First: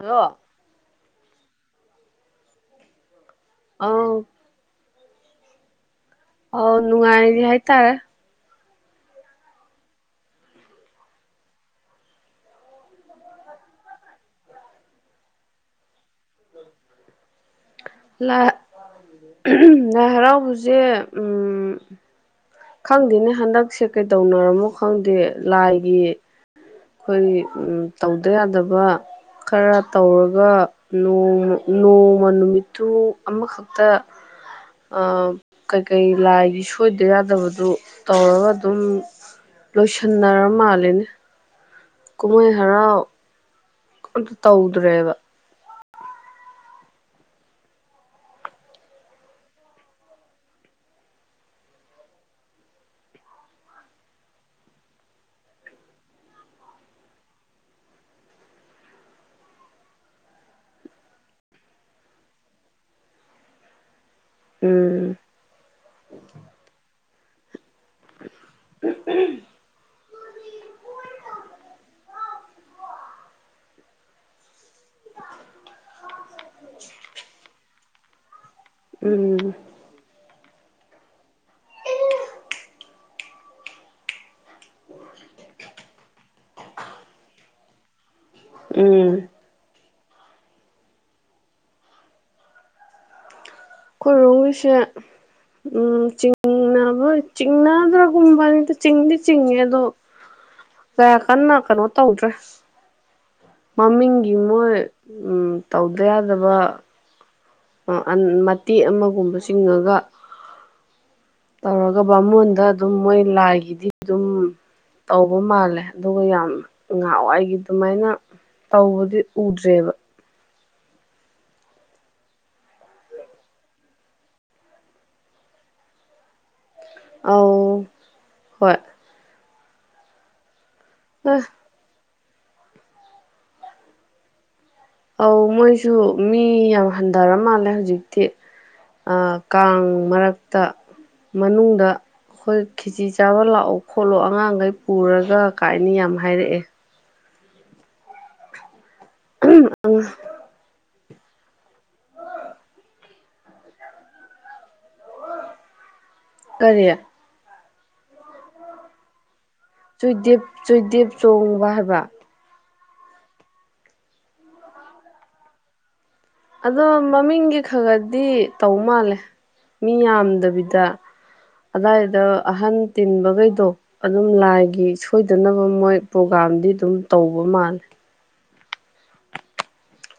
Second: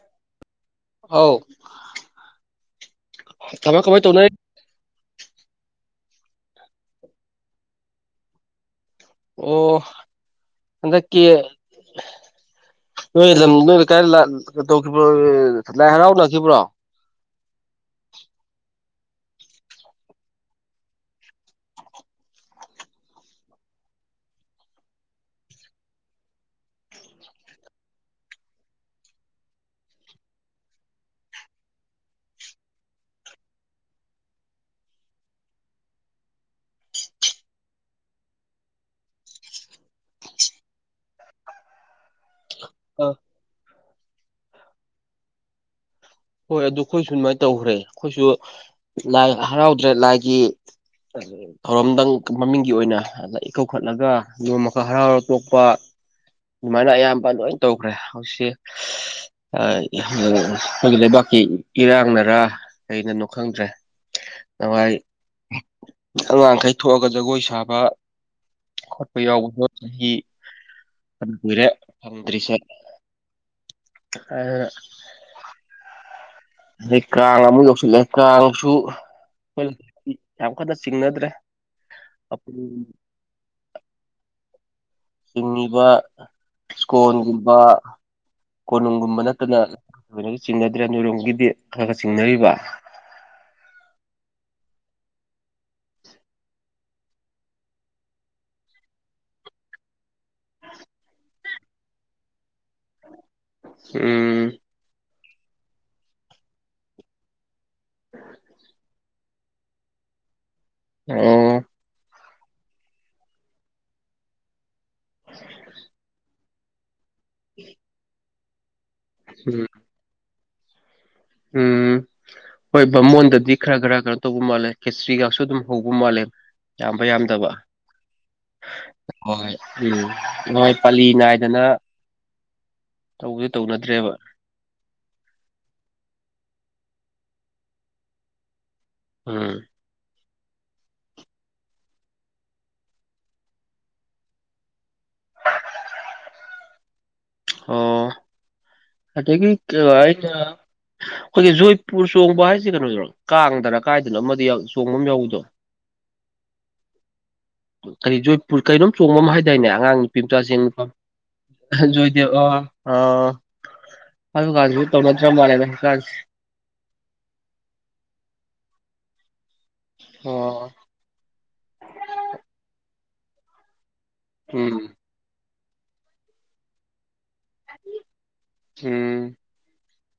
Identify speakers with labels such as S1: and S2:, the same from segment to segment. S1: hello
S2: ꯍꯥꯎ ꯀꯃꯥꯏ ꯀꯃꯥꯏ ꯇꯧꯅ
S1: ꯑꯧ ꯑꯣ ꯅꯨꯡꯥꯏꯔꯤ ꯍꯥꯏꯇꯥꯔꯦ
S2: ꯑꯣ ꯍꯟꯗꯛꯀꯤ ꯅꯣꯏ ꯂꯝ ꯅꯣꯏ ꯂꯩꯀꯥꯏ ꯂꯥꯏ ꯇꯧꯈ꯭ꯔꯤꯕꯣ ꯂꯥꯏ ꯍꯔꯥꯎꯅꯈꯤꯕ꯭ꯔꯣ
S1: ꯂꯥꯏ ꯂꯥꯏ ꯍꯔꯥꯎꯕꯁꯦ ꯈꯪꯗꯦꯅꯦ ꯍꯟꯗꯛꯁꯦ ꯀꯩꯗꯧꯅꯔꯝꯃꯣ ꯈꯪꯗꯦ ꯂꯥꯏꯒꯤ ꯑꯩꯈꯣꯏꯒꯤ ꯎꯝ ꯇꯧꯗ ꯌꯥꯗꯕ ꯈꯔ ꯇꯧꯔꯒ ꯅꯣꯡꯃ ꯅꯣꯡꯃ ꯅꯨꯃꯤꯠꯇꯨ ꯑꯃꯈꯛ ꯇ ꯑ ꯀꯩꯀꯩ ꯂꯥꯏꯒꯤ ꯁꯣꯏꯗ ꯌꯥꯗꯕ ꯗꯨ ꯇꯧꯔꯒ ꯑꯗꯨꯝ ꯂꯣꯏꯁꯟꯅꯔ ꯃꯥꯜꯂꯤꯅꯦ ꯀꯨꯝꯍꯩ ꯍꯔꯥꯎ
S2: ꯑꯥ
S1: ꯑꯝꯇ ꯇꯧꯗ꯭ꯔꯦꯕ
S2: ꯍꯣꯏ ꯑꯗꯨ ꯑꯩꯈꯣꯏꯁꯨ ꯑꯗꯨꯃꯥꯏꯅ ꯇꯧꯈ꯭ꯔꯦ ꯑꯩꯈꯣꯏꯁꯨ ꯂꯥꯏ ꯍꯔꯥꯎꯗ꯭ꯔꯦ ꯂꯥꯏꯒꯤ ꯑ ꯊꯧꯔꯝꯗꯪ ꯃꯃꯤꯡꯒꯤ ꯑꯣꯏꯅ ꯑꯥꯗ ꯏꯀꯧꯈꯠꯂꯒ ꯅꯣꯡꯃꯈꯛ ꯍꯔꯥꯎꯔ ꯇꯣꯛꯄ ꯑꯗꯨꯃꯥꯏꯅ ꯑꯌꯥꯝꯄ ꯂꯣꯏꯟ ꯇꯧꯈ꯭ꯔꯦ ꯍꯧꯁꯤ ꯑꯥ ꯈꯣꯏꯒꯤ ꯂꯩꯕꯥꯛꯀꯤ ꯏꯔꯥꯡꯅꯔꯥ ꯀꯩꯅꯅꯣ ꯈꯪꯗ꯭ꯔꯦ ꯅꯋꯥꯏ
S1: ꯎꯝ
S2: ꯑꯉꯥꯡꯈꯩ ꯊꯣꯛꯑꯒ ꯖꯒꯣꯏ ꯁꯥꯕ ꯈꯣꯠꯄ ꯌꯥꯎꯕꯗꯣ ꯆꯍꯤ ꯐꯅ ꯀꯨꯏꯔꯦ ꯐꯪꯗ꯭ꯔꯤꯁꯦ [unintelligible] ꯑꯗꯩ ꯀꯥꯡ ꯑꯃꯨꯛ ꯌꯧꯁꯤꯜꯂꯦ ꯀꯥꯡꯁꯨ
S1: ꯎꯝ
S2: ꯌꯥꯝ ꯀꯟꯅ ꯆꯤꯡꯅꯗ꯭ꯔꯦ ꯆꯤꯡꯉꯤꯕ ꯁ꯭ꯀꯣꯟꯒꯨꯝꯕ
S1: ꯎꯝ
S2: ꯀꯣꯅꯨꯡꯒꯨꯝꯕ ꯅꯠ ꯇꯅ [unintelligible] ꯆꯤꯡꯅꯗ꯭ꯔꯦ ꯅꯣꯏꯔꯣꯝꯒꯤꯗꯤ ꯈꯔ ꯈ ꯆꯤꯡꯅꯔꯤꯕ
S1: ꯈꯣꯏꯔꯣꯝꯒꯤꯁꯦ ꯎꯝ ꯆꯤꯡ ꯕ ꯆꯤꯡꯅꯗ꯭ꯔꯥꯒꯨꯝꯕꯅꯤꯗ ꯆꯤꯡꯗꯤ ꯆꯤꯡꯉꯦ ꯑꯗꯣ ꯀꯌꯥ ꯀꯟꯅ ꯀꯩꯅꯣ ꯇꯧꯗ꯭ꯔꯦ ꯃꯃꯤꯡꯒꯤ
S2: ꯎꯝ
S1: ꯃꯣꯏ ꯎꯝ ꯇꯧꯗ ꯌꯥꯗꯕ ꯑ ꯑꯟ ꯃꯇꯦꯛ ꯑꯃꯒꯨꯝꯕ ꯆꯤꯡꯉꯒ
S2: [unintelligible]
S1: ꯇꯧꯔꯒ ꯕꯥꯉꯣꯟꯗ ꯑꯗꯨꯝ ꯃꯣꯏ ꯂꯥꯏꯒꯤꯗꯤ ꯗꯨꯝ ꯇꯧꯕ ꯃꯥꯜꯂꯦ ꯑꯗꯨꯒ ꯌꯥꯝ ꯉꯥꯍꯥꯋꯥꯑꯣꯒꯤ ꯗꯨꯃꯥꯏꯅ ꯇꯧꯕꯗꯤ
S2: ꯎꯝ
S1: ꯎꯗ꯭ꯔꯦꯕ
S2: ꯎꯝ ꯍꯣꯏ ꯕꯥꯃꯣꯟꯗꯗꯤ ꯈꯔ ꯈꯔ ꯀꯅꯣ ꯇꯧꯕ ꯃꯥꯜꯂꯦ ꯈꯦꯆ꯭ꯔꯤꯒꯛꯁꯨ ꯑꯗꯨꯝ ꯍꯧꯕ ꯃꯥꯜꯂꯦ ꯌꯥꯝꯕ ꯌꯥꯝꯗꯕ
S1: ꯑꯧ ꯍꯣꯏ
S2: ꯍꯣꯏ ꯎꯝ ꯅꯣꯏ ꯄꯜꯂꯤ
S1: ꯑꯦ
S2: ꯅꯥꯏꯗꯅ ꯇꯧ [unintelligible] ꯇꯧꯅꯗ꯭ꯔꯦꯕ
S1: ꯑꯧ ꯃꯣꯏꯁꯨ ꯃꯤ ꯌꯥꯝ ꯍꯟꯗꯔ ꯃꯥꯜꯂꯦ ꯍꯧꯖꯤꯛꯇꯤ ꯑ
S2: ꯎꯝ
S1: ꯀꯥꯡ ꯃꯔꯛꯇ ꯃꯅꯨꯡꯗ ꯈꯣꯏ ꯈꯦꯆꯤ ꯆꯥꯕ ꯂꯥꯛꯑꯣ ꯈꯣꯠꯂꯣ ꯑꯉꯥꯡꯒꯩ ꯄꯨꯔꯒ ꯀꯥꯏꯅ ꯌꯥꯝ ꯍꯥꯏꯔꯛꯑꯦ
S2: ꯑꯣ ꯑꯗꯒꯤ ꯀ ꯑꯩꯅ ꯈꯣꯏꯒꯤ ꯖꯣꯏꯄꯨꯔ ꯆꯣꯡꯕ ꯍꯥꯏꯁꯦ ꯀꯩꯅꯣꯗꯔꯣ ꯀꯥꯡꯗꯔꯥ ꯀꯥꯏꯗꯅꯣ ꯑꯃꯗꯤ ꯌꯥꯝ ꯆꯣꯡꯕ ꯑꯃ ꯌꯥꯎꯕꯗꯣ [inaudible]
S1: ꯀꯔꯤ
S2: ꯀꯔꯤ ꯖꯣꯏꯄꯨꯔ ꯀꯩꯅꯣꯝ ꯆꯣꯡꯕꯃ ꯍꯥꯏ ꯗꯥꯏꯅꯦ ꯑꯉꯥꯡ ꯅꯨꯄꯤ
S1: ꯆꯨꯏꯗꯦꯞ
S2: ꯃꯆꯥꯁꯤꯡ
S1: ꯆꯨꯏꯗꯦꯞ ꯆꯣꯡꯕ ꯍꯥꯏꯕ
S2: ꯖꯣꯏꯗꯦ ꯑꯣ ꯑꯥ ꯑꯗꯨꯀꯁꯨ ꯇꯧꯅꯗ꯭ꯔ ꯃꯥꯜꯂꯦꯅꯦ ꯍꯧꯀꯥꯟꯁꯤ
S1: ꯑꯗꯣ ꯃꯃꯤꯡꯒꯤ ꯈ ꯈ ꯗꯤ ꯇꯧ ꯃꯥꯜꯂꯦ ꯃꯤ
S2: ꯑꯣ
S1: ꯌꯥꯝꯗꯕꯤꯗ ꯑꯗꯥꯏꯗ ꯑꯍꯟ ꯇꯤꯟꯕꯒꯩꯗꯣ ꯑꯗꯨꯝ ꯂꯥꯏꯒꯤ
S2: ꯎꯝ
S1: ꯁꯣꯏꯗꯅꯕ ꯃꯣꯏ ꯄ꯭ꯔꯣꯒꯥꯝꯗꯤ ꯗꯨꯝ ꯇꯧꯕ ꯃꯥꯜꯂꯦ
S2: [unintelligible]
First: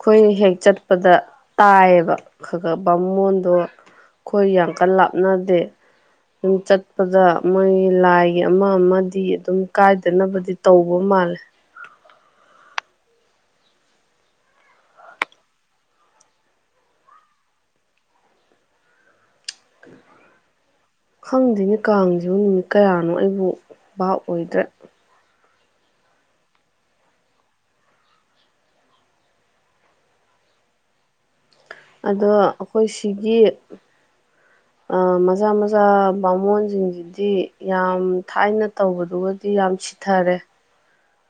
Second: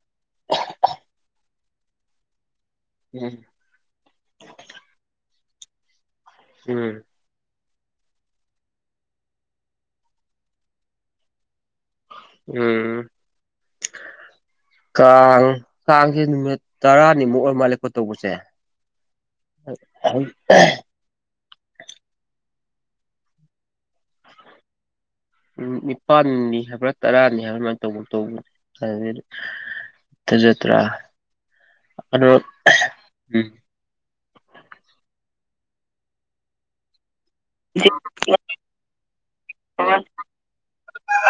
S1: ꯈꯣꯏꯅ ꯍꯦꯛ ꯆꯠꯄꯗ ꯇꯥꯏꯌꯦꯕ ꯈ ꯈ
S2: ꯎꯝ
S1: ꯕꯥꯃꯣꯟꯗꯣ ꯈꯣꯏ ꯌꯥꯝ ꯀꯟꯅ ꯂꯥꯞꯅꯗꯦ [unintelligible]
S2: ꯎꯝ
S1: ꯆꯠꯄꯗ ꯃꯣꯏꯒꯤ ꯂꯥꯏꯒꯤ ꯑꯃ ꯑꯃꯗꯤ ꯑꯗꯨꯝ ꯀꯥꯏꯗꯅꯕꯗꯤ ꯇꯧꯕ ꯃꯥꯜꯂꯦ
S2: ꯎꯝ ꯀꯥꯡ ꯀꯥꯡꯁꯦ ꯅꯨꯃꯤꯠ ꯇꯔꯥꯅꯤꯃꯨꯛ ꯑꯣꯏ ꯃꯥꯜꯂꯦꯀꯣ ꯇꯧꯕꯁꯦ ꯑ ꯑꯍꯝ ꯑ
S1: ꯈꯪꯗꯦꯅꯦ ꯀꯥꯡꯖꯤꯕꯨ ꯅꯨꯃꯤꯠ ꯀꯌꯥꯅꯣ ꯑꯩꯕꯨ ꯚꯥꯞ ꯑꯣꯏꯗ꯭ꯔꯦ
S2: ꯎꯝ ꯅꯤꯄꯥꯜꯅꯤ ꯍꯥꯏꯕ꯭ꯔꯥ ꯇꯔꯥꯅꯤ ꯍꯥꯏꯕ꯭ꯔꯥ ꯑꯗꯨꯃꯥꯏꯅ [unintelligible] ꯇꯧꯕ ꯇꯧꯕ ꯑꯗꯨ ꯊꯖꯇ꯭ꯔꯥ
S1: ꯑꯗꯣ ꯑꯩꯈꯣꯏ ꯁꯤꯒꯤ
S2: ꯎꯝ
S1: ꯑ ꯃꯆꯥ ꯃꯆꯥ ꯕꯥꯃꯣꯟꯁꯤꯡꯁꯤꯗꯤ ꯌꯥꯝ ꯊꯥꯏꯅ ꯇꯧꯕꯗꯨꯒꯗꯤ ꯌꯥꯝ ꯁꯤꯊꯔꯦ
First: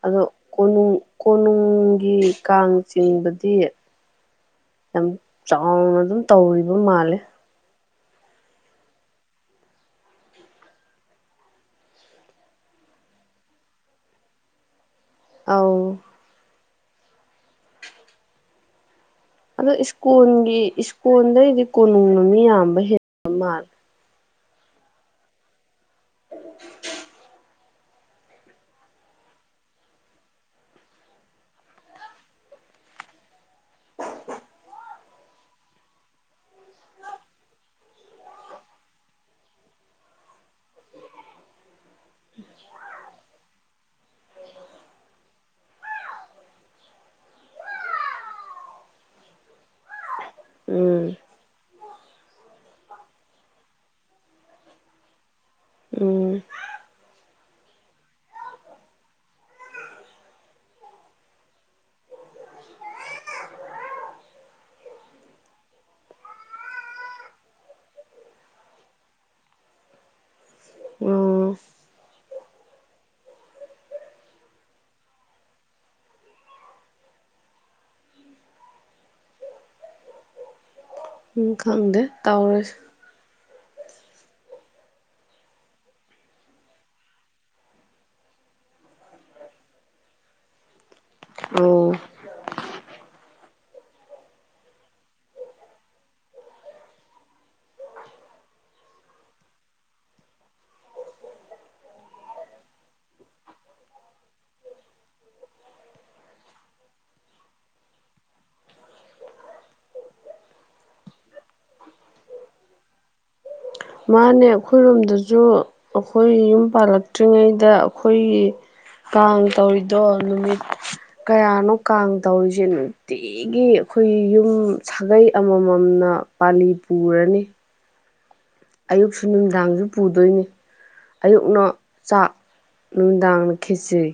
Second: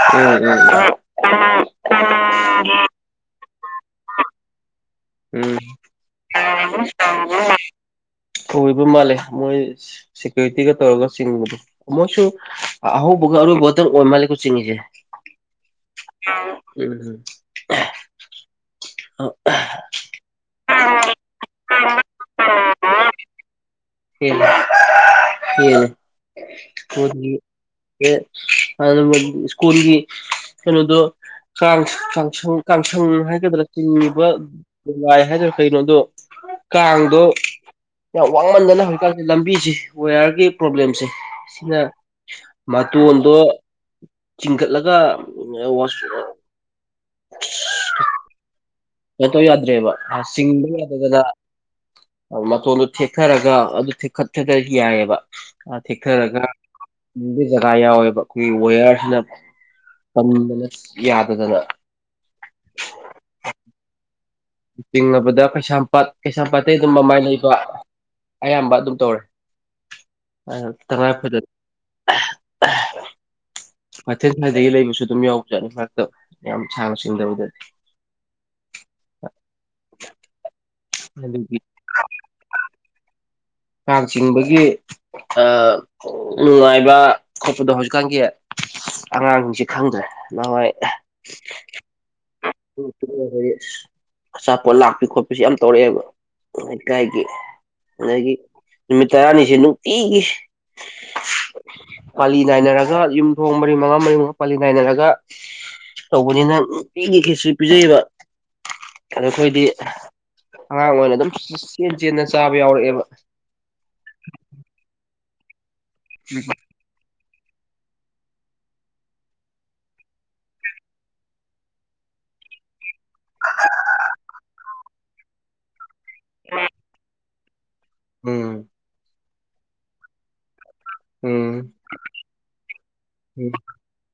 S1: ꯑꯗꯣ
S2: ꯎꯝ
S1: ꯀꯣꯅꯨꯡ ꯀꯣꯅꯨꯡꯒꯤ ꯀꯥꯡ ꯆꯤꯡꯕꯗꯤ ꯌꯥꯝ
S2: ꯎꯝ ꯎꯝ
S1: ꯆꯥꯎꯅ ꯑꯗꯨꯝ ꯇꯧꯔꯤꯕ ꯃꯥꯜꯂꯦ
S2: ꯁ‌ꯣꯏꯕ ꯃꯥꯜꯂꯦ ꯃꯣꯏ ꯁꯦꯀ꯭ꯌꯨꯔꯤꯇꯤꯒ ꯇꯧꯔꯒ ꯆꯤꯡꯕꯗꯣ ꯃꯣꯏꯁꯨ ꯑꯍꯧꯕꯒ ꯑꯔ‌ꯣꯏꯕꯗꯪ ꯑꯣꯏ ꯃꯥꯜꯂꯤꯀ‌ꯣ ꯆꯤꯡꯉꯁꯦ
S1: ꯑꯥꯎ
S2: ꯍ [unintelligible] ꯑ
S1: ꯑꯗꯣ ꯏꯁꯀꯣꯟꯜꯒꯤ ꯏꯁꯀꯣꯟꯜꯗꯩꯗꯤ ꯀꯣꯅꯨꯡꯅ ꯃꯤ ꯌꯥꯝꯕ ꯍꯦꯟꯕ ꯃꯥꯜꯂꯦ
S2: ꯍꯅꯦ ꯍꯅꯦ [unintelligible] ꯑ [unintelligible] ꯁ꯭ꯀꯨꯜꯒꯤ ꯀꯩꯅꯣꯗꯣ ꯀꯥꯡ ꯀꯥꯡꯁꯪ ꯀꯥꯡꯁꯪ ꯍꯥꯏꯒꯗ꯭ꯔꯥ ꯆꯤꯡꯕ ꯅꯨꯡꯉꯥꯏ ꯍꯥꯏꯗ‌ꯣꯔ ꯀꯩꯅꯣ ꯑꯗꯣ ꯀꯥꯡꯗꯣ ꯌꯥꯝ ꯋꯥꯡꯃꯟꯗꯅ ꯍꯧꯖꯤꯛꯀꯥꯟꯁꯦ ꯂꯝꯕꯤꯁꯤ ꯋꯦꯌꯥꯔꯒꯤ ꯄ꯭ꯔꯣꯕ꯭ꯂꯦꯝꯁꯦ ꯁꯤꯅ ꯃꯇꯣꯟꯗꯣ ꯆꯤꯡꯈꯠꯂꯒ ꯆꯠꯇꯧ ꯌꯥꯗ꯭ꯔꯦꯕ ꯆꯤꯡꯕ
S1: ꯎꯝ
S2: ꯌꯥꯗꯗ ꯑ ꯃꯇꯣꯟꯗꯨ ꯊꯦꯛꯊꯔꯒ ꯑꯗꯨ ꯊꯦꯛꯠꯊ ꯌꯥꯏꯑꯕ ꯑ
S1: ꯎꯝ
S2: ꯊꯦꯛꯊꯔꯒ ꯒꯤ ꯖꯒꯥ ꯌꯥꯎꯋꯦꯕ ꯋꯦꯌꯔꯁꯤꯅ ꯄꯟꯕꯅ ꯌꯥꯗꯗꯅ ꯇꯤꯡꯉꯕꯗ ꯀꯩꯁꯥꯝꯄꯥꯠ ꯀꯩꯁꯥꯝꯄꯥꯠꯇꯩ ꯑꯗꯨꯝ ꯃꯃꯥꯏ ꯂꯩꯕ ꯑꯌꯥꯝꯕ ꯑꯗꯨꯝ ꯇꯧꯔꯦ ꯇꯉꯥꯏ ꯐꯗꯦ
S1: ꯑꯣ
S2: [unintelligible] ꯃꯊꯦꯜ ꯁ꯭ꯋꯥꯏꯗꯒꯤ ꯂꯩꯕꯁꯨ ꯑꯗꯨꯝ ꯌꯥꯎꯕ ꯆꯥꯠꯅꯤ ꯃꯔꯛꯇ ꯌꯥꯝ ꯁꯥꯥꯡꯅ ꯁꯤꯡꯗꯕꯗꯗꯤ
S1: ꯎꯝ
S2: ꯑꯗꯨꯒꯤ
S1: ꯈꯪꯗꯦ ꯇꯧꯔꯁꯨ
S2: ꯀꯥꯡ ꯆꯤꯡꯕꯒꯤ ꯅꯨꯡꯉꯥꯏꯕ ꯈꯣꯠꯄꯗꯣ ꯍꯧꯖꯤꯛꯀꯥꯟꯒꯤ ꯑꯉꯥꯡꯁꯤꯡꯁꯤ ꯈꯪꯗ꯭ꯔꯦ ꯅ‌ꯣꯏ ꯎ ꯍ
S1: ꯑꯣ
S2: ꯑꯁ [unintelligible] ꯑꯆꯥꯄꯣꯠ ꯂꯥꯛꯄꯤ ꯈꯣꯠꯄꯁꯤ ꯌꯥꯝ ꯇꯧꯔꯛꯑꯦꯕ ꯂꯩꯀꯥꯏꯒꯤ ꯑꯗꯒꯤ ꯅꯨꯃꯤꯠ ꯇꯔꯥꯅꯤꯁꯦ ꯅꯨꯡꯇꯤꯒꯤ ꯄꯥꯂꯤ ꯅꯥꯏꯅꯔꯒ ꯌꯨꯝꯊꯣꯡ ꯃꯔꯤ ꯃꯉꯥ ꯃꯔꯤ ꯃꯉꯥ ꯄꯥꯂꯤ ꯅꯥꯏꯅꯔꯒ ꯇꯧꯕꯅꯤꯅ ꯅꯨꯡꯇꯤꯒꯤ ꯈꯦꯆ꯭ꯔꯤ ꯄꯤꯖꯩꯌꯦꯕ ꯑꯗ ꯑꯩꯈꯣꯏꯗꯤ ꯑꯉꯥꯡ ꯑꯣꯏꯅ ꯑꯗꯨꯝ ꯆꯦꯟ ꯆꯦꯟꯗꯅ ꯆꯥꯕ ꯌꯥꯎꯔꯛꯑꯦꯕ
S1: ꯃꯥꯅꯦ ꯑꯩꯈꯣꯏꯔꯣꯝꯗꯁꯨ ꯑꯩꯈꯣꯏ ꯌꯨꯝ ꯄꯥꯜꯂꯛꯇ꯭ꯔꯤꯉꯩꯗ ꯑꯩꯈꯣꯏꯒꯤ ꯀꯥꯡ ꯇꯧꯔꯤꯗꯣ ꯅꯨꯃꯤꯠ ꯀꯌꯥꯅꯣ ꯀꯥꯡ ꯇꯧꯔꯤꯁꯦ ꯅꯨꯡꯇꯤ ꯅꯨꯡꯇꯤꯒꯤ ꯑꯩꯈꯣꯏ ꯌꯨꯝ ꯁꯥꯒꯩ ꯑꯃ ꯃꯝꯅ ꯄꯥꯂꯤ ꯄꯨꯔꯅꯤ
S2: ꯎꯝ
S1: ꯑꯌꯨꯛꯁꯨ ꯅꯨꯡꯗꯥꯡꯁꯨ ꯄꯨꯗꯣꯏꯅꯤ
S2: ꯎꯝ
S1: ꯑꯌꯨꯛꯅ ꯆꯥꯛ
S2: ꯎꯝ
S1: ꯅꯨꯡꯗꯥꯡꯅ ꯈꯦꯆ꯭ꯔꯤ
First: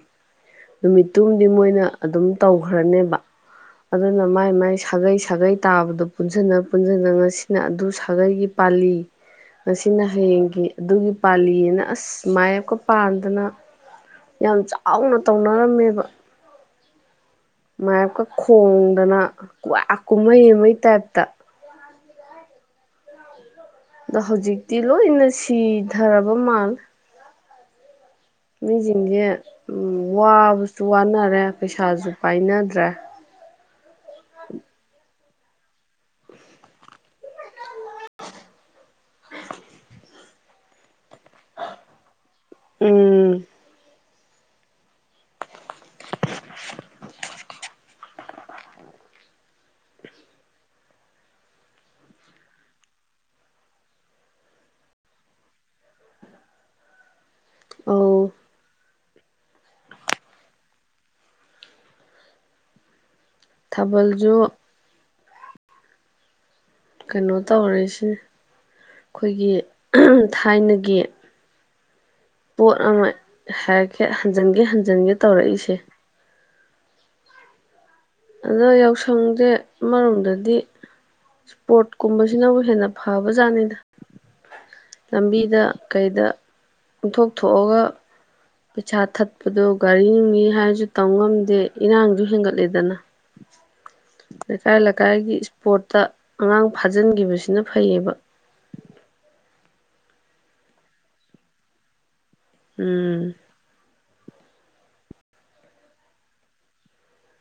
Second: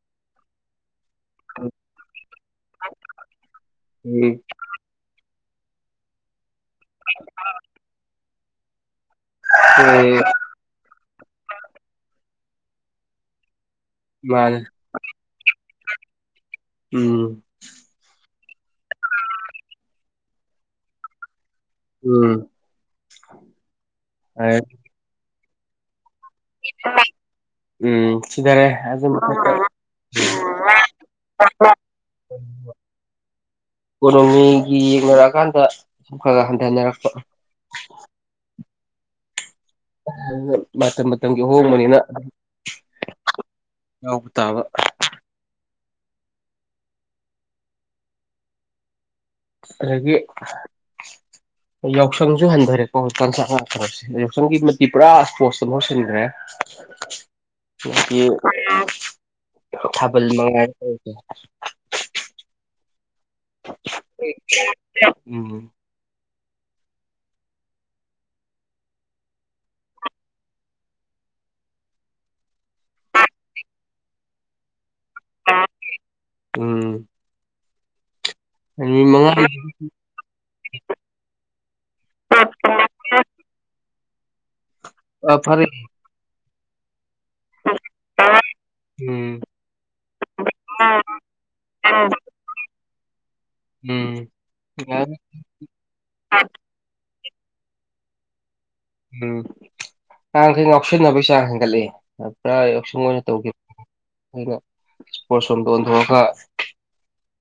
S1: ꯅꯨꯃꯤꯠꯇꯨꯝꯗꯤ ꯃꯣꯏꯅ ꯑꯗꯨꯝ ꯇꯧꯈ꯭ꯔꯅꯦꯕ ꯑꯗꯨꯅ
S2: ꯎꯝ
S1: ꯃꯥꯏ ꯃꯥꯏ ꯁꯥꯒꯩ ꯁꯥꯒꯩ ꯇꯥꯕꯗꯣ ꯄꯨꯟꯁꯤꯟꯅ ꯄꯨꯟꯁꯤꯟꯅ ꯁꯤꯅ ꯑꯗꯨ ꯁꯥꯒꯩꯒꯤ ꯄꯥꯜꯂꯤ ꯉꯁꯤꯅ
S2: ꯎꯝ
S1: ꯍꯌꯦꯡꯒꯤ ꯑꯗꯨꯒꯤ ꯄꯥꯜꯂꯤꯑꯅ ꯑꯁ ꯃꯥꯌꯦꯞꯀ ꯄꯥꯟꯗꯅ ꯌꯥꯝ
S2: ꯃꯥꯅꯦ
S1: ꯆꯥꯎꯅ ꯇꯧꯅꯔꯝꯃꯦꯕ
S2: ꯎꯝ
S1: ꯃꯥꯌꯦꯞꯀ ꯈꯣꯡꯗꯅ ꯀꯨꯋꯥ ꯀꯨꯝꯍꯩ ꯑꯃꯩ ꯇꯥꯏꯞꯇ
S2: ꯎꯝ
S1: ꯑꯗꯣ ꯍꯧꯖꯤꯛꯇꯤ ꯂꯣꯏꯅ ꯁꯤꯊꯔꯕ ꯃꯥꯜꯂꯦ
S2: ꯎꯝ ꯁꯤꯗꯔꯦ ꯑꯗꯨ
S1: ꯃꯤꯖꯤꯡꯁꯦ
S2: ꯃꯊꯛꯇ
S1: ꯎꯝ ꯋꯥꯕꯁꯨ ꯋꯥꯅꯔꯦ ꯄꯩꯁꯥꯁꯨ ꯄꯥꯏꯅꯗ꯭ꯔꯦ
S2: ꯏꯀꯣꯅꯣꯃꯤꯒꯤ ꯌꯦꯡꯅꯔꯛꯑꯥ ꯀꯥꯟꯗ ꯁꯨꯝ ꯈꯔ ꯈꯔ ꯍꯟꯊꯅꯔꯛꯄ
S1: [inaudible]
S2: ꯃꯇꯝ ꯃꯇꯝꯒꯤ ꯑꯍꯣꯡꯕꯅꯤꯅ
S1: ꯎꯝ
S2: ꯌꯥꯎꯕ ꯇꯥꯕ ꯑꯗꯒꯤ ꯌꯥꯎꯁꯪꯁꯨ ꯍꯟꯗꯔꯦꯀꯣ ꯍꯧꯖꯤꯛ ꯀꯥꯟꯁꯦ ꯑꯉꯥꯡ ꯀꯩꯅꯣꯁꯦ ꯌꯥꯎꯁꯪꯒꯤ ꯃꯍꯨꯠꯇꯤ ꯄꯨꯔꯥ ꯏꯁꯄꯣꯔꯠꯁꯇ ꯃꯍꯨꯠ ꯁꯤꯟꯒꯔꯦ ꯅꯣꯒꯤ
S1: ꯑꯧ
S2: ꯎꯝ ꯊꯥꯕꯜ ꯃꯉꯥꯜ [unintelligible]
S1: ꯊꯥꯕꯜꯁꯨ
S2: ꯎꯝ
S1: ꯀꯩꯅꯣ ꯇꯧꯔꯦꯁꯤꯅ ꯈꯣꯏꯒꯤ ꯊꯥꯏꯅꯒꯤ ꯄꯣꯠ ꯑꯃ ꯍꯥꯏꯔꯛꯀꯦ ꯍꯟꯖꯟꯒꯦ ꯍꯟꯖꯟꯒꯦ ꯇꯧꯔꯛꯏꯁꯦ
S2: ꯎꯝ
S1: ꯑꯗꯣ
S2: ꯅꯨꯃꯤꯠ
S1: ꯌꯥꯎꯁꯪꯁꯦ
S2: ꯃꯉꯥꯅꯤ
S1: ꯑꯃꯔꯣꯝꯗꯗꯤ ꯏꯁꯄꯣꯔꯠꯀꯨꯝꯕꯁꯤꯅꯕꯨ ꯍꯦꯟꯅ ꯐꯕ ꯖꯥꯠꯅꯤꯗ ꯂꯝꯕꯤꯗ
S2: ꯐꯔꯦ
S1: ꯀꯩꯗ ꯄꯨꯡꯊꯣꯛ ꯊꯣꯛꯑꯒ ꯄꯩꯁꯥ
S2: ꯎꯝ
S1: ꯊꯠꯄꯗꯣ ꯒꯥꯔꯤ ꯅꯨꯡꯅꯤ ꯍꯥꯏꯔꯁꯨ ꯇꯝ ꯉꯝꯗꯦ ꯏꯔꯥꯡꯁꯨ ꯍꯦꯟꯒꯠꯂꯦꯗꯅ
S2: [unintelligible]
S1: ꯂꯩꯀꯥꯏ ꯂꯩꯀꯥꯏꯒꯤ ꯏꯁꯄꯣꯔꯠꯇ ꯑꯉꯥꯡ ꯐꯥꯖꯤꯟꯒꯤꯕꯁꯤꯅ ꯐꯩꯌꯦꯕ
S2: ꯎꯝ ꯑꯉꯥꯡꯈꯩ ꯉꯥꯎꯁꯤꯟꯅꯕꯩ ꯆꯥꯡ ꯍꯦꯟꯒꯠꯂꯛꯑꯦ ꯄꯨꯔꯥ ꯌꯥꯎꯁꯪ ꯑꯣꯏꯅ
S1: ꯎꯝ
S2: ꯇꯧꯒꯤꯞ ꯏꯁꯄꯣꯔꯠꯁ ꯔꯣꯝꯗ ꯑꯣꯟꯊꯣꯛꯑꯒ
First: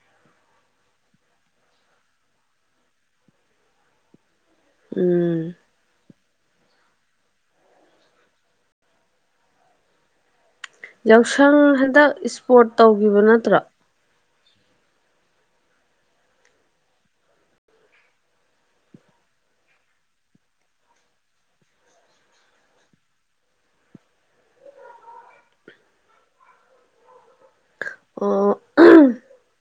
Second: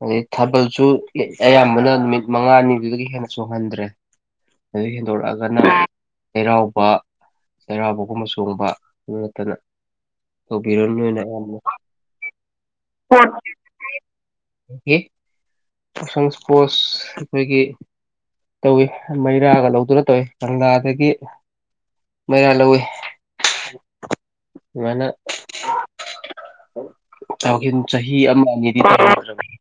S2: ꯑꯗꯩ ꯊꯥꯕꯜꯁꯨ ꯑꯌꯥꯝꯕꯅ ꯅꯨꯃꯤꯠ ꯃꯉꯥꯅꯤꯗꯨꯗꯒꯤ ꯍꯦꯟꯅ ꯆꯣꯡꯍꯟꯗ꯭ꯔꯦ ꯑꯗꯩꯩ
S1: ꯎꯝ
S2: ꯍꯦꯟꯗꯣꯔꯛꯑꯒꯅ ꯆꯩꯔꯥꯎꯕ ꯆꯩꯔꯥꯎꯕꯒꯨꯝꯕ ꯆꯣꯡꯕ ꯑꯗꯨ ꯅꯠꯇꯅ ꯇꯧꯕꯤꯔꯅꯨꯅ ꯌꯥꯝ
S1: ꯌꯥꯎꯁꯪ ꯍꯟꯗꯛ ꯏꯁꯄꯣꯔꯠ ꯇꯧꯈꯤꯕ ꯅꯠꯇ꯭ꯔꯣ
S2: [inaudible] ꯌꯥꯎꯁꯪ ꯏꯁꯄꯣꯔꯠꯁ ꯑꯩꯈꯣꯏꯒꯤ ꯇꯧꯋꯤ ꯃꯩꯔꯥꯒ ꯂꯧꯗꯨꯅ ꯇꯧꯋꯤ ꯀꯪꯂꯥꯗꯒꯤ ꯃꯩꯔꯥ ꯂꯧꯋꯤ ꯑꯗꯨꯃꯥꯏꯅ ꯇꯧꯒꯤꯝ ꯆꯍꯤ ꯑꯃ
S1: ꯑꯣ
S2: ꯑꯅꯤꯗꯤ ꯇꯧꯗꯔꯕꯅꯦ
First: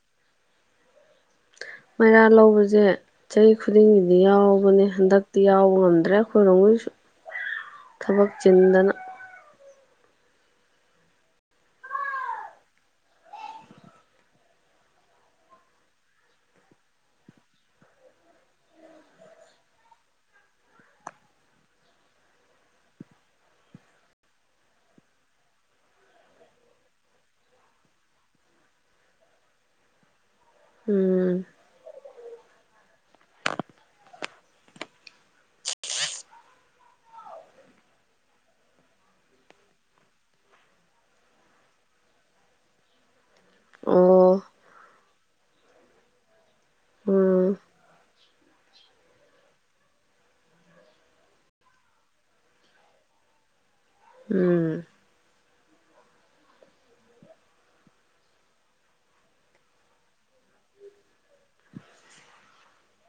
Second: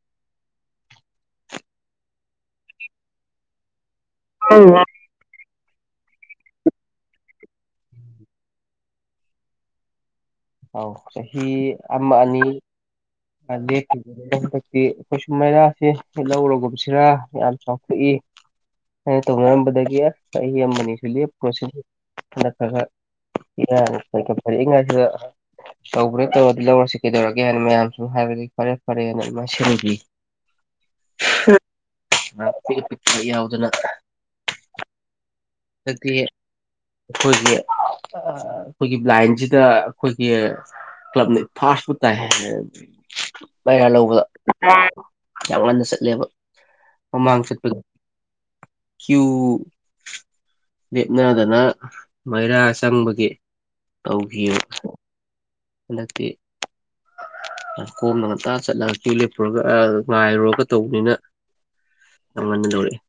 S1: ꯃꯩꯔꯥ ꯂꯧꯕꯁꯦ ꯆꯍꯤ ꯈꯨꯗꯤꯡꯒꯤꯗꯤ ꯌꯥꯎꯕꯅꯦ ꯍꯟꯗꯛ ꯇꯤ ꯌꯥꯎꯕ ꯉꯝꯗ꯭ꯔꯦ ꯑꯈꯣꯏꯔꯣꯝꯒꯤꯁꯨ ꯊꯕꯛ ꯆꯤꯟꯗꯅ
S2: ꯑꯧ ꯆꯍꯤ ꯑꯃ ꯑꯅꯤ ꯂꯦꯞꯈꯤꯕꯗꯣ ꯍꯟꯗꯛꯇꯤ ꯑꯩꯈꯣꯏꯁꯨ ꯃꯩꯔꯥꯥꯁꯦ ꯂꯧꯔꯒꯨꯝꯁꯤꯔꯥ ꯌꯥꯝ ꯆꯥꯎꯊꯣꯛꯏ ꯍꯥꯏꯅ ꯇꯧꯅꯔꯝꯕꯗꯒꯤ ꯑꯁ ꯆꯍꯤ ꯑꯃ ꯑꯅꯤꯁꯨ ꯂꯦꯞꯄꯨꯔꯁꯤꯕꯨ ꯅꯠꯇꯔꯥꯒ ꯏꯅꯥ ꯈꯥꯈꯥ ꯈꯨꯜꯂꯤꯉꯩꯗꯨꯗ ꯇꯧꯕꯅꯦ ꯇꯧꯔꯗꯤ ꯂꯧꯔꯁꯤ ꯀꯩꯗꯧꯔꯒꯦ ꯍꯥꯏꯅ ꯃꯌꯥꯝꯁꯨ ꯍꯥꯏꯕꯗꯒꯤ ꯐꯔꯦ ꯐꯔꯦꯅ ꯑꯗꯨꯃꯥꯏꯅ ꯁꯤꯟꯒꯤ
S1: ꯎꯝ
S2: [inaudible] ꯄꯤꯛꯄ ꯌꯥꯎꯗꯅ ꯍꯟꯗꯛꯇꯤ ꯑꯩꯈꯣꯏꯒꯤ ꯑꯩꯈꯣꯏꯒꯤ ꯕꯂꯥꯏꯟꯁꯤꯗ ꯑꯩꯈꯣꯏꯒꯤ ꯀꯂꯞꯅ ꯐꯔꯥꯁꯄꯨ ꯇꯥꯏ ꯍꯥꯏ [unintelligible] ꯂꯧꯕꯗ
S1: ꯑꯣ
S2: [unintelligible] ꯌꯥꯝ ꯉꯟꯅ ꯆꯠꯂꯦꯕ ꯃꯃꯥꯡ
S1: ꯎꯝ
S2: ꯆꯠꯄꯗ ꯀ꯭ꯌꯨ ꯂꯦꯞꯅꯗꯅ ꯃꯩꯔꯥ ꯆꯪꯕꯒꯤ ꯇꯧꯈꯤꯕ
S1: ꯎꯝ
S2: ꯍꯟꯗꯛꯇꯤ ꯀꯣꯝꯅ ꯉꯟꯇꯥ ꯆꯠꯂꯒ ꯀ꯭ꯌꯨ ꯂꯦꯞꯄꯨꯔꯒ ꯑꯥ ꯉꯥꯏꯔꯨꯔꯒ ꯇꯧꯕꯅꯤꯅ ꯌꯥꯝ ꯉꯟꯅ ꯂꯧꯔꯛꯑꯦ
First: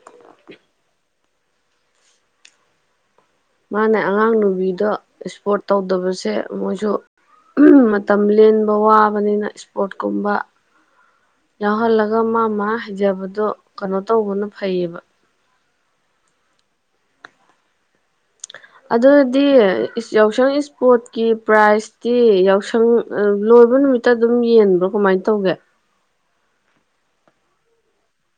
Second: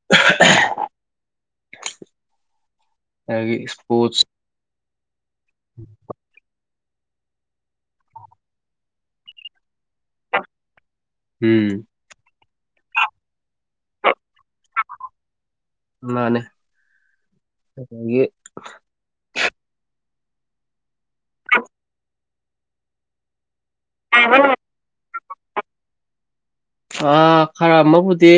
S2: [unintelligible] ꯑꯗꯒꯤ
S1: ꯃꯥꯅ
S2: ꯏꯁꯄꯣꯔꯠꯁ
S1: ꯑꯉꯥꯡ ꯅꯨꯨꯕꯤꯗꯣ ꯏꯁꯄꯣꯔꯠ ꯇꯧꯗꯕꯁꯦ ꯃꯣꯏꯁꯨ ꯎꯝ ꯃꯇꯝ ꯂꯦꯟꯕ ꯋꯥꯕꯅꯤꯅ ꯏꯁꯄꯣꯔꯠꯀꯨꯝꯕ
S2: ꯎꯝ
S1: ꯌꯥꯎꯍꯜꯂꯒ ꯃꯥ ꯃꯥ ꯍꯩꯖꯕꯗꯣ ꯀꯅꯣ ꯇꯧꯕꯅ ꯐꯩꯌꯦꯕ
S2: ꯃꯥꯅꯦ ꯑꯗꯒꯤ
S1: ꯑꯗꯨꯗꯤ ꯏꯁ ꯌꯥꯎꯁꯪ ꯏꯁꯄꯣꯔꯠꯀꯤ ꯄ꯭ꯔꯥꯏꯖꯇꯤ ꯌꯥꯎꯁꯪ ꯑꯗꯨꯝ ꯂꯣꯏꯕ ꯅꯨꯃꯤꯠꯇ ꯑꯗꯨꯝ ꯌꯦꯟꯕ꯭ꯔꯣ ꯀꯃꯥꯏꯅ ꯇꯧꯒꯦ
S2: ꯑꯥ ꯈꯔ ꯑꯃꯕꯨꯗꯤ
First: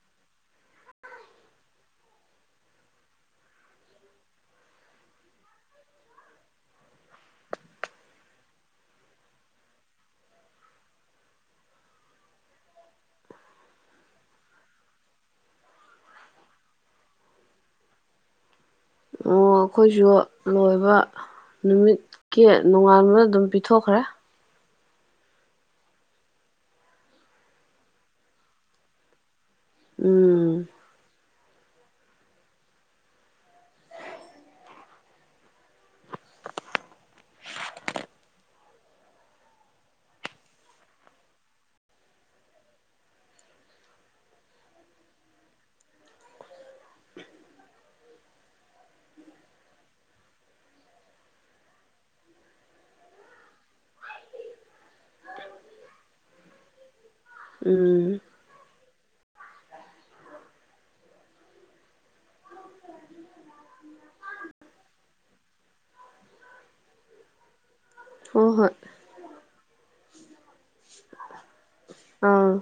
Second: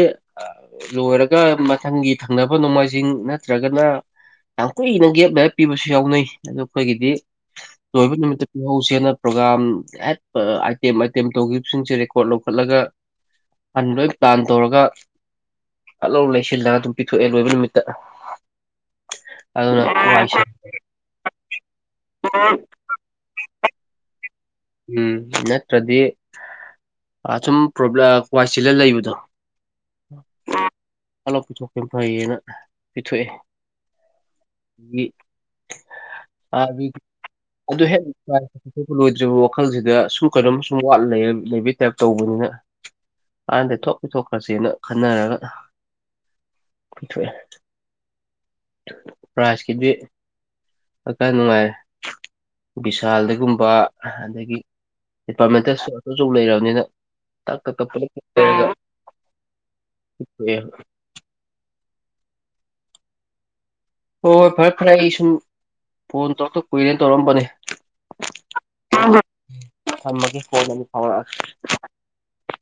S2: ꯂꯣꯏꯔꯒ ꯃꯊꯪꯒꯤ ꯊꯪꯅꯕ ꯅꯣꯡꯃꯥꯏꯖꯤꯡ ꯅꯠꯇ꯭ꯔꯒꯅ ꯌꯥꯝ ꯀꯨꯏꯅ ꯒꯦꯞ ꯂꯩꯔ ꯄꯤꯕꯁꯨ ꯌꯥꯎꯅꯩ ꯑꯗꯣ ꯑꯈꯣꯏꯒꯤꯗꯤ ꯂꯣꯏꯕ ꯅꯨꯃꯤꯠꯇ ꯄꯤꯍꯧꯁꯦꯅ ꯄ꯭ꯔꯣꯒꯥ꯭ꯔꯝ [unintelligible] ꯑꯥꯏꯇꯦꯝ ꯑꯥꯏꯇꯦꯝ ꯇꯧꯈꯤꯕꯁꯤꯡꯁꯦ ꯔꯦꯀꯣꯔꯠ ꯂꯧꯈꯠꯂꯒ ꯍꯥꯟꯅ ꯂꯣꯏ ꯄ꯭ꯂꯥꯟ ꯇꯧꯔꯒ ꯐꯠꯂꯥꯎ ꯂꯩꯁꯤꯜꯂꯒ ꯑꯗꯨꯝ ꯄꯤꯊꯣꯛꯑꯦ ꯂꯣꯏꯕ ꯅꯨꯃꯤꯠꯇ
S1: ꯑꯣ
S2: ꯑꯗꯨꯅ
S1: ꯑꯈꯣꯏꯁꯨ
S2: ꯋꯥꯏꯁꯦ
S1: ꯂꯣꯏꯕ ꯅꯨꯃꯤꯠꯀꯤ ꯅꯣꯡꯉꯥꯟꯕꯗ ꯑꯗꯨꯝ ꯄꯤ ꯊꯣꯛꯈ꯭ꯔꯦ
S2: ꯎꯝ ꯅꯠꯇ꯭ꯔꯗꯤ ꯑꯥ ꯁꯨꯝ ꯄ꯭ꯔꯣꯕ꯭ꯂꯥ ꯋꯥꯏ ꯆꯤꯜꯂ ꯂꯩꯕꯗꯣ [unintelligible]
S1: ꯎꯝ
S2: ꯐꯠ ꯂꯥꯎ ꯄꯤꯊꯣꯛꯈꯤꯝ ꯐꯩꯌꯦꯅ ꯄꯤꯊꯣꯛꯑꯦ [unintelligible] ꯑꯗꯨ ꯍꯦꯛ ꯄ꯭ꯔꯥꯏꯖꯇꯣ ꯄꯤꯊꯣꯛꯄ ꯂꯣꯏꯗ꯭ꯔꯤꯕꯕꯥꯎ ꯋꯥꯈꯜꯁꯤꯗ ꯁꯨꯝ ꯀꯩꯅꯣꯝ ꯁꯨꯝ ꯋꯥꯠꯂ ꯂꯩꯔ ꯂꯩꯕꯩ ꯇꯥꯏꯞ ꯇꯧꯕꯅꯤꯅ ꯀꯥꯟꯗꯦ ꯊꯣꯛ ꯄꯤꯊꯣꯛꯈ꯭ꯔꯁꯦꯅ ꯈꯟꯅꯔꯒ ꯄꯤꯊꯣꯛꯑꯦ ꯄ꯭ꯔꯥꯏꯖꯀꯤꯗꯤ ꯇꯞꯇꯥꯏ ꯅꯨꯡꯉꯥꯏꯔꯦ ꯕꯤꯁꯥꯜꯗꯩꯒꯨꯝꯕ ꯑꯗꯒꯤ ꯗꯤꯄꯥꯔꯠꯃꯦꯟꯇꯦꯜ ꯁ꯭ꯇꯣꯔ ꯑꯆꯧ ꯑꯆꯧꯕ ꯂꯩꯔꯕꯅꯤꯅ ꯇꯛ ꯀꯛ
S1: ꯎꯝ
S2: ꯀꯛꯄꯗ [unintelligible] ꯍꯣꯏ ꯍꯣꯏ ꯐꯔꯦ ꯐꯔꯦ ꯑꯩ ꯁꯨꯝ ꯐꯣꯟ ꯇꯧꯔꯛꯇ ꯀꯨꯏꯔꯦꯅ ꯇꯧꯔꯛꯑꯝꯕꯅꯤ
S1: ꯍꯣꯏ ꯍꯣꯏ
S2: [unintelligible] ꯊꯝꯃꯒꯦ ꯀꯣꯟꯅ ꯑꯃꯨꯛ ꯐꯥꯎꯔꯛꯑꯒꯦ
S1: ꯑꯥ